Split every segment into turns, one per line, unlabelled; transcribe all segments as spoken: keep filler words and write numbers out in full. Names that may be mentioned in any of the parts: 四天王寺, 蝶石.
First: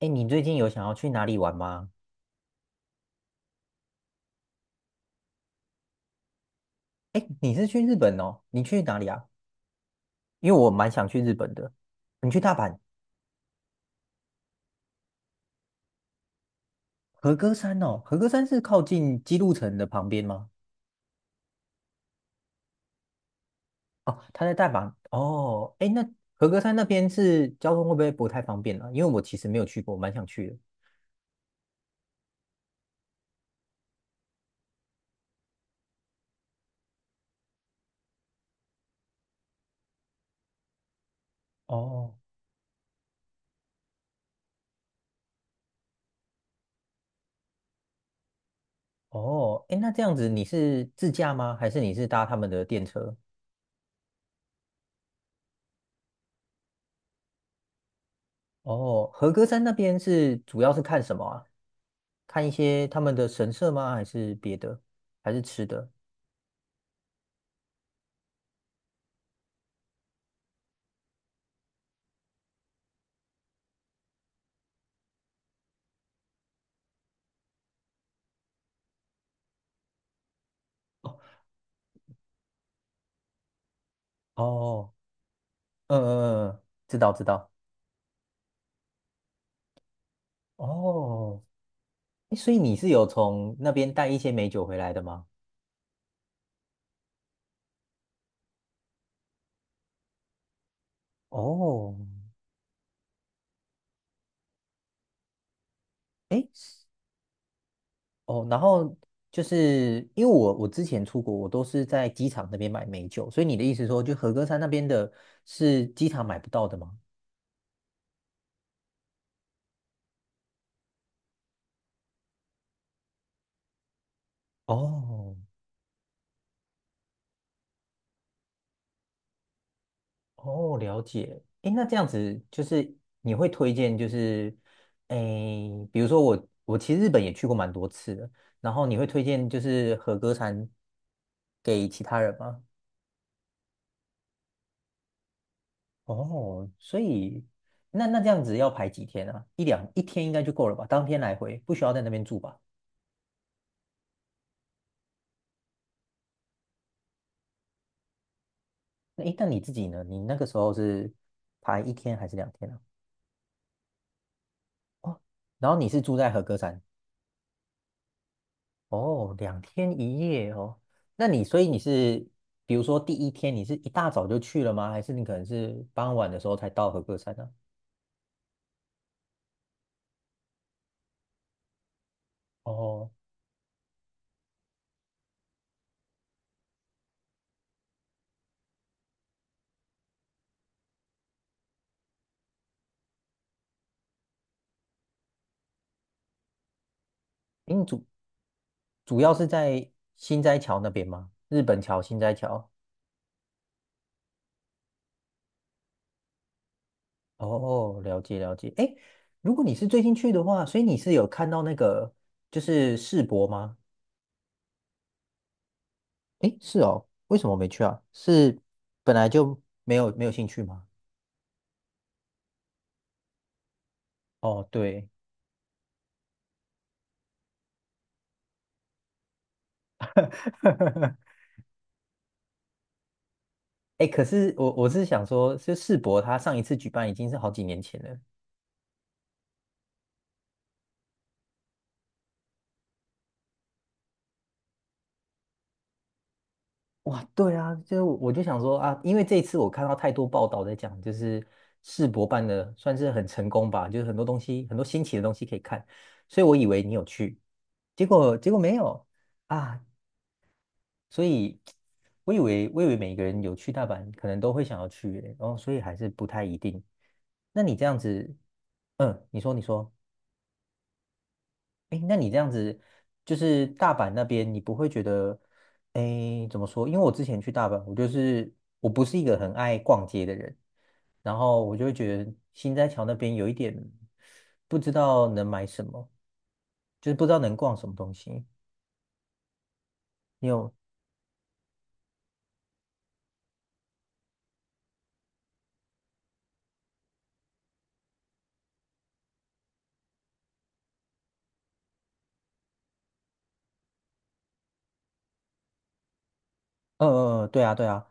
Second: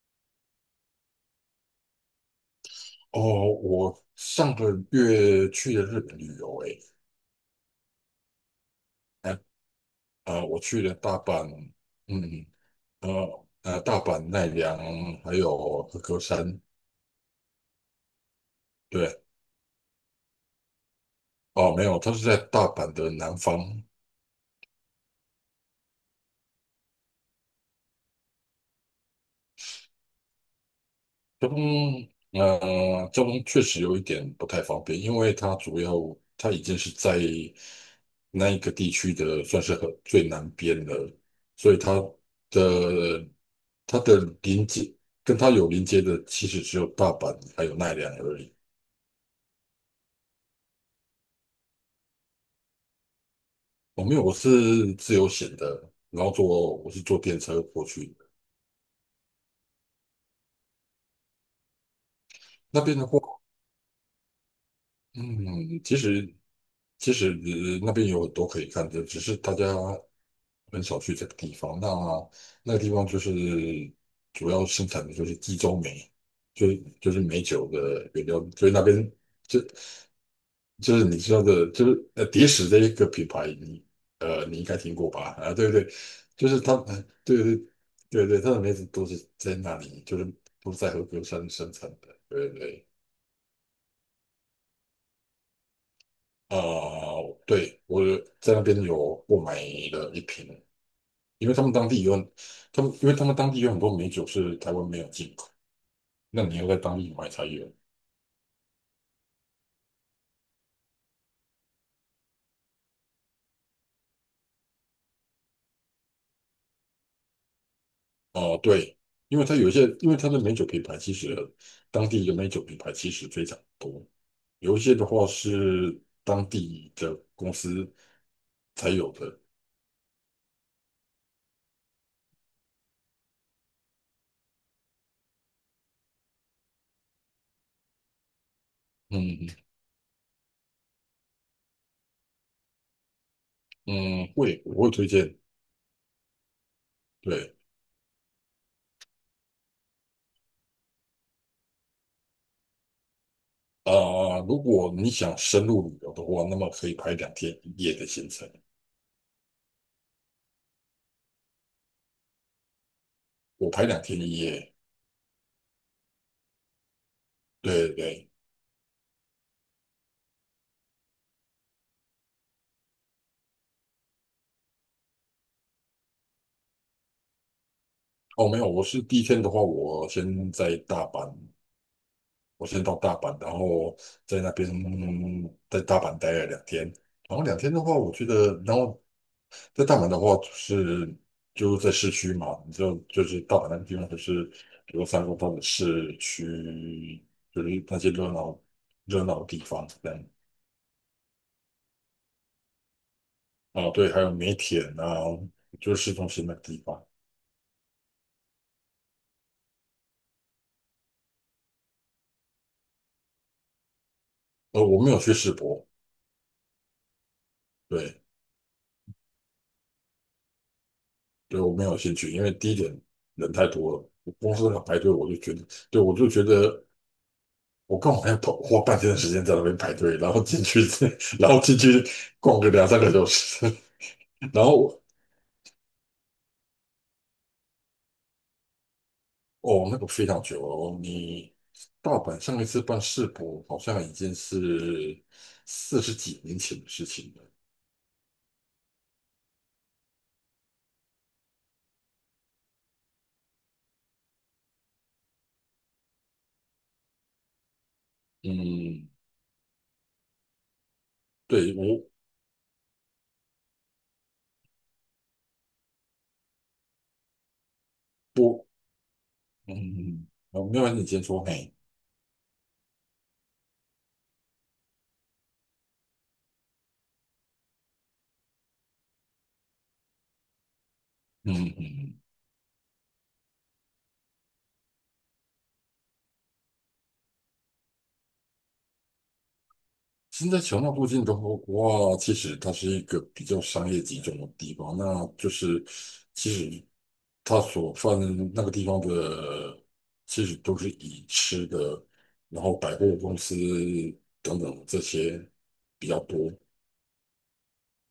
哎，你最近有想要去哪里玩吗？
哦，我上个月去了日本旅游欸，
哎，你是去日本哦？你去哪里啊？
诶，呃呃，
因为
我
我
去
蛮
了
想
大
去日
阪，
本的。你去
嗯，
大阪
呃呃，大阪奈良还有和歌山，
和歌山哦？和歌山是靠
对，
近姬路城的旁边吗？
哦，没有，它是在大阪的南方，
哦，它在大阪哦。哎，那和歌山那边是交通会不会不太方便啊？因为我其实没有去过，蛮想去的。
中，呃，中确实有一点不太方便，因为它主要它已经是在那一个地区的算是很最南边了，所以它
哦
的它的临接跟它有临接的其实只有大阪还有奈良而已。
哦，哎，那这样子你是自驾吗？还是你是搭他们的电车？
我、没有，我是自由行的，然后坐我是坐电车过去的，
哦，和歌山那边是主要是看什么啊？看一
那
些
边
他
的
们
话。
的神社吗？还是别的？还是吃
嗯，
的？
其实其实呃那边有很多可以看的，只是大家很少去这个地方。那那个地方就是主要生产的就是地中梅，就是就是美酒的原料，所以那边就就是你知道的，就是呃蝶石这一个品牌，你呃你应该
哦，
听过吧？啊，对不对，
嗯嗯
就是
嗯，
它，
知
呃
道知
对
道。
对对对，它的梅子都是在那里，就是都是在和歌
哦，
山生产的，
诶
对
所以你
对。
是有从那边带一些美酒回来的吗？
啊，对，我在那边有购买了一瓶，因为他们当
哦，
地有，他们因为他们当地有很多美酒是台湾没有进口，那
诶，
你要在当地买才有。
哦，然后就是因为我我之前出国，我都是在机场那边买美酒，所以你的意思说，就和歌山那边的是机场买不到的吗？
哦、对，因为它有一些，因为它的美酒品牌其实当地的美酒品牌其实非常多，有一些的话
哦，
是当地的公司才有的。
哦，了解。诶，那这样子就是你会推荐，就是诶，比如说我我其实日本也去过蛮多次的，然后你会推荐
嗯
就是和歌山给其他人吗？
嗯，会我会推荐。
哦，所以
对
那那这样子要排几天啊？一两一天应该就够了吧？当天来回不需要在那边住吧？
啊、如果你想深入旅游的话，那么可以排两天一夜的行程。
那诶，那你自己呢？你那个时候是排一天还是两天啊？
我排两天一夜，
哦，然后你是住在和歌山。
对对对，
哦，两天一夜哦。那你所以你是，比如说第一天你是一大早就去了吗？还是你可能是傍晚的时候才到和歌山呢、
哦，没有，我是第一天的话，我先在大阪，我先到
哦，
大阪，然后在那边在大阪待了两天，然后两天的话，我觉得，然后在大阪的话，就是就在市区嘛，你就就是大阪那个地方，就是比如三宫或的市区，就
因
是
为
那
主
些热闹
主
热
要
闹的
是
地方
在
这样，
新斋桥那边吗？日本桥、新斋桥。
啊，对，还有梅田啊，就是市中心那个地方，
哦，了解了解。哎，如果你是最近去的话，所以你是有看到那个就是世博吗？
呃，我没有去世博，
哎，是哦，为什么没去啊？
对。
是本来就没有没有兴趣吗？
对我没有兴趣，因为第一点人太多了，我公
哦，
司要排
对。
队，我就觉得，对我就觉得我刚好要跑，花半天的时间在那边排队，然后进去，然后进去逛个两三个小时，
哎，可 是
然
我我
后
是想说，就世博他上一次举办已经是好几年前了。
哦，那个非常久哦，你大阪上一次办世博好像已经是四十几年前的事
哇，
情了，
对啊，就是我我就想说啊，因为这一次我看到太多报道在讲，就是世博办的算是很成功吧，就是很多东西，很多新奇的东西可以看，所以我以为你有去，结果结果没有
嗯，
啊，所以
对我
我以为我以为每个人有去大阪，可能都会想要去耶然后所以还是不太一定。那你这样子，
我
嗯，你说你说。
嗯，我没有你先说，嘿，
哎，那你这样子，就是大阪那边，你不会觉得，哎，怎么说？因为我之前去大阪，我就是我不是一个很爱逛街的人，然
嗯
后我
嗯。
就会
嗯
觉得新斋桥那边有一点不知道能买什么，就是不知道能逛什么东西。你
现在
有，
桥那附近的话，其实它是一个比较商业集中的地方，那就是其实它所泛那个地方的，其实都是以吃的，然后百货公司等等这些比较多。
呃呃，呃对啊，对啊。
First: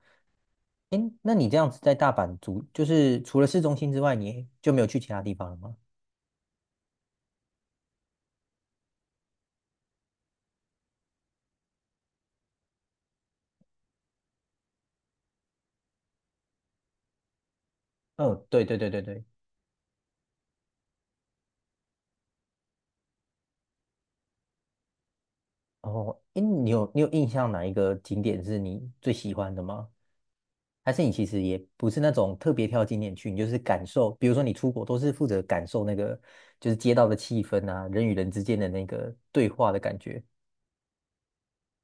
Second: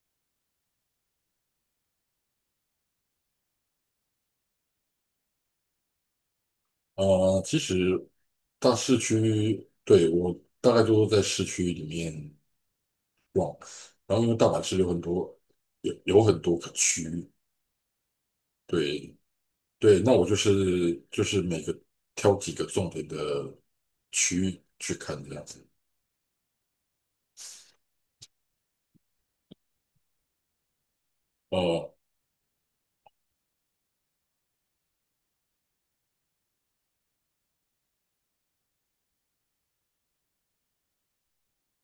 哎，那你这样子在大阪住，就是除了市中心之外，你就没有去其他地方了吗？
啊、呃其实大市区，对，我大概都在市区里面，然后因为大阪市有很多有有很多个区，
嗯，对对对对
对，
对。
对，那我就是就是每个挑几个重点的区域去看这样子。
哦，诶，你有你有印象哪一个景点是你最喜欢的吗？还是你其实也不
呃，
是那种特别挑景点去，你就是感受，比如说你出国都是负责感受那个就是街道的气氛啊，人与人之间的那个对话的感觉。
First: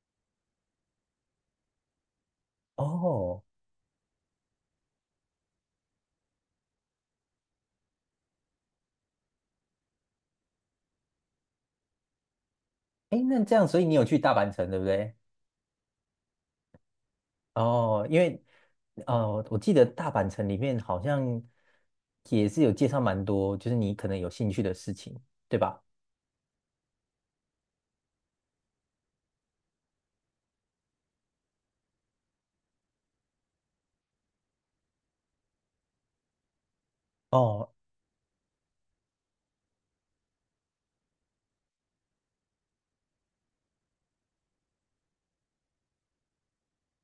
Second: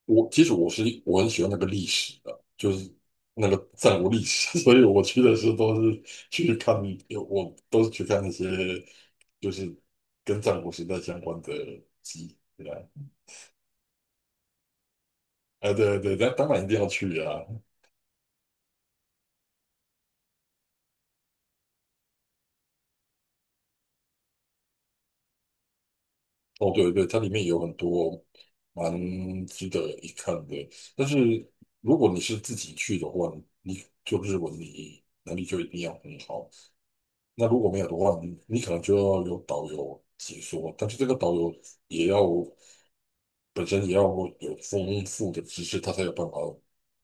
我其实我是我很喜欢那个历史的，就是
哦，
那个战国历史，所以我去的时候都是去看，我都是去看那些就是跟战国时代相关的集。对啊，
哎，那这样，所以你有去大阪城，对不对？
啊对对，那当然一定要去啊。
哦，因为呃，我记得大阪城里面好像也是有介绍蛮多，就是你可能有兴趣的事情，对吧？
哦，对对，它里面有很多蛮值得一看的。但是如果你是自己去的话，你就日文你能力就一定要很好。那如
哦
果没有的话，你你可能就要有导游解说，但是这个导游也要本身也要有丰富的知识，他才有办法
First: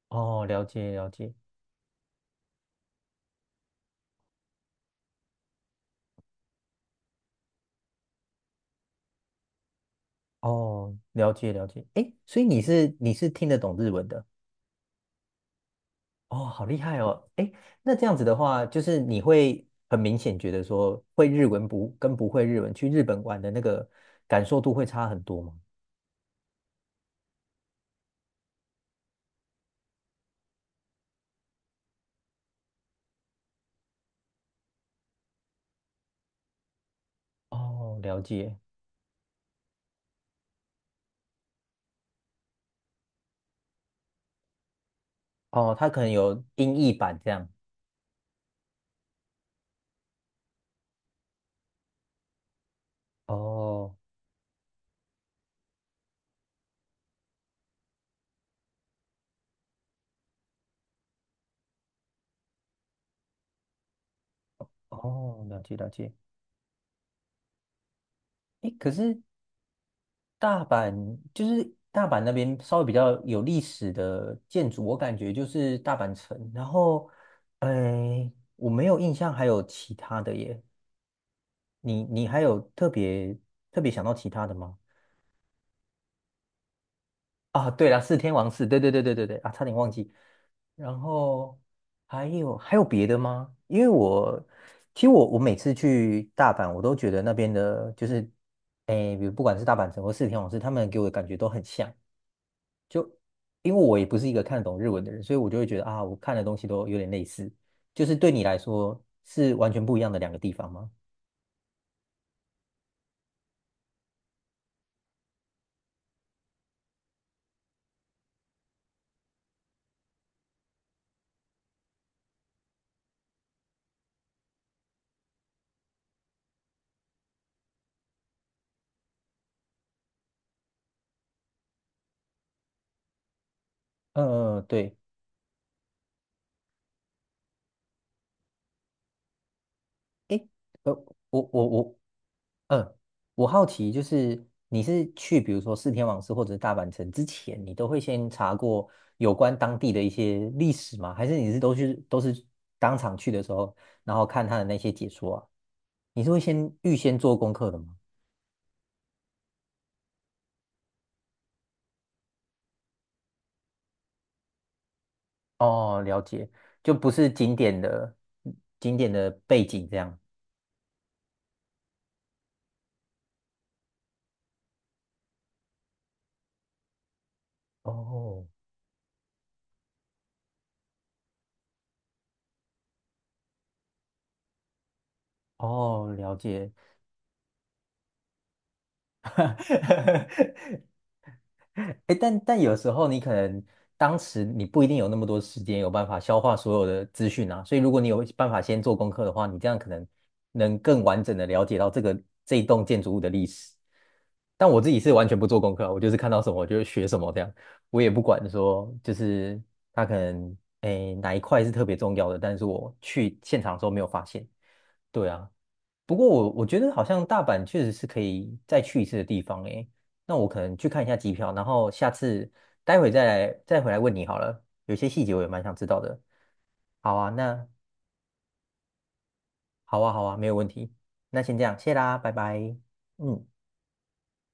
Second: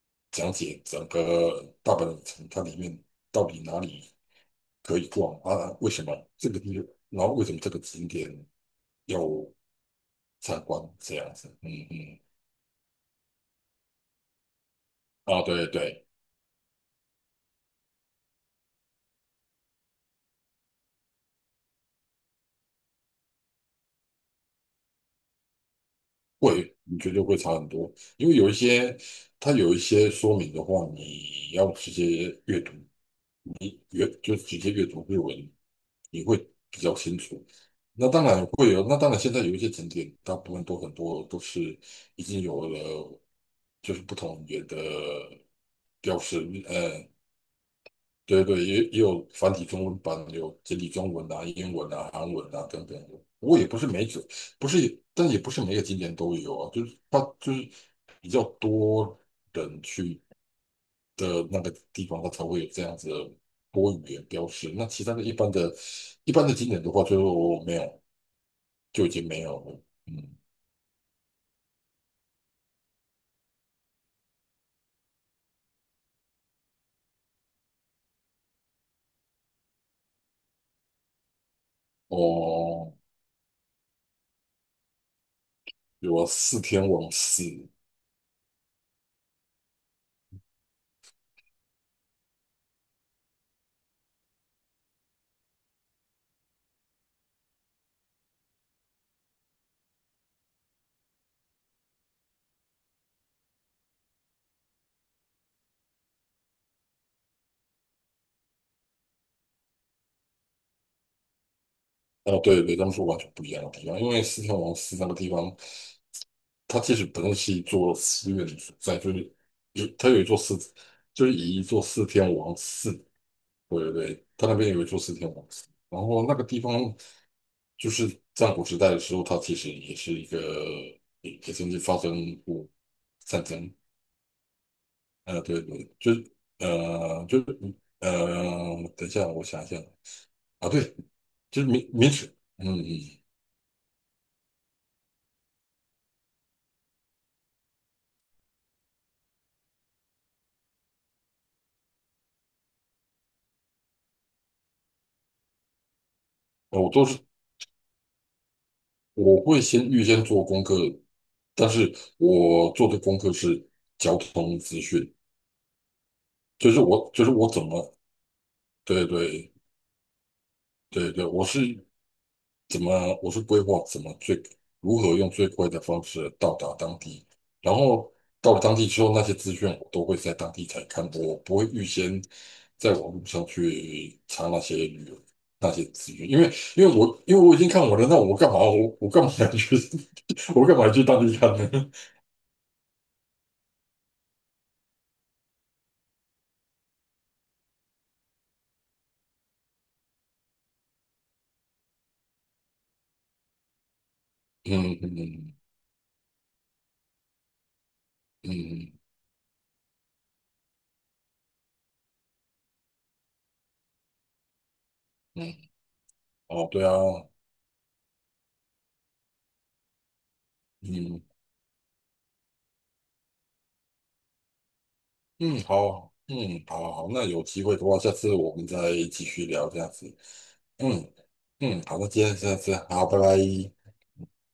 哦，
讲
了
解
解
整
了解。
个大阪的城，它里面到底哪里可以逛啊？为什么这个地方，然后为什么这个景点？要？参观
哦，
这
了
样子，
解了
嗯
解。哎，
嗯，
所以你是你是听得懂日文的
啊，对对，
哦，好厉害哦。哎，那这样子的话，就是你会很明显觉得说，会日文不跟不会日文去日本玩的那个感受度会差很多吗？
会，你绝对会差很多，因为有一些它有一些说明的话，你要直接阅读，你阅就直接阅读日文，你会比较清楚。
哦，
那
了
当然
解。
会有，那当然现在有一些景点，大部分都很多都是已经有了，就是不同语言的
哦，它可能
标识，
有音译
呃，
版这样。
对对，也也有繁体中文版，有简体中文啊、英文啊、韩文啊等等不过也不是
哦
每个，不是，但也不是每个景点都有啊。就是它就是比较多人去的那个地方，它才会有这样子的多语言标识。那其他的一
哦，
般
了
的、
解了解。
一般的景点的话，就没有，
哎，可
就已
是
经没有了。嗯，
大阪就是大阪那边稍微比较有历史的建筑，我感觉就是大阪城。然后，哎，我没有印象还有其他的耶。你你还有特
哦，
别特别想到其他的吗？
有啊，四天王寺。
啊，对了，四天王寺，对对对对对对啊，差点忘记。然后还有还有别的吗？因为我其实我我每次去大阪，我都觉得那边的就是，哎，比如不管是大阪城或四天王寺，他们给我的感觉都很像。就因为我也不是一个看得懂日文的人，所以我就会觉得啊，我看的东西都有点类似。就是对你来说是完全不一样的两个地方吗？
哦，对对，他们是完全不一样的地方，因为四天王寺那个地方。它其实本身是一座寺院的所在，就是有它有一座寺，就是以一座四天王寺，对对对，它那边有一座四天王寺。然后那个地方就是战国时代的时候，它其实也是一个也也曾经发生过战争。
嗯嗯，嗯对。
呃，对对，就是呃就是呃，等一下，我想一下
诶，
啊，
呃，
对，
我
就
我
是明
我，
明史，嗯嗯，
嗯，
嗯
我好奇就是你是去比如说四天王寺或者是大阪城之前，你都会先查过有关当地的一些历史吗？还是你是都去都是当场去的时候，然后看他的那些解说啊？你是会先
呃我
预
都
先
是
做功课的吗？
我会先预先做功课，但是我做的功课是交通资讯，
哦，了解，
就是
就
我
不
就
是
是我
景
怎
点
么
的景
对
点的
对
背景这样。
对对，我是怎么我是规划怎么最如何用最快的方式到达当地，然后
哦
到了当地之后，那些资讯我都会在当地才看，我不会预先在网络上去查那些旅游那些
哦，
资讯，
了
因为
解。
因为我因为我已经看完了，那我干嘛我我干嘛要去 我干 嘛要去当地看呢？
哎，但但有时候你可能当时你不一定有那么多时间，有办法消化所有的资讯啊。所以如果你有办法先做功课的话，你这样可能能更完整的了解到这个这一栋建筑物的历史。但我自
嗯
己是
嗯
完全不
嗯
做功课啊我就是看到什么我就学什么这样，我也不管
嗯，
说就是它可能哎哪一块是特别重要的，但是我去现场的时候没有发现。对啊，
嗯，
不过我我
哦，
觉
对
得
啊，
好像大阪确实是可以再去一次的地方诶。那我可能去看一下
嗯
机票，然后下次待会再来再回来问你好了。有些细节我也
嗯，
蛮想知道
好，
的。
嗯，好好好
好
那
啊，
有机
那
会的话，下次我们再继续聊这样
好
子。
啊，好啊，没有问题。
嗯
那先这样，
嗯，
谢
好，那
啦，
今
拜
天先这
拜。
样，好，拜
嗯。
拜。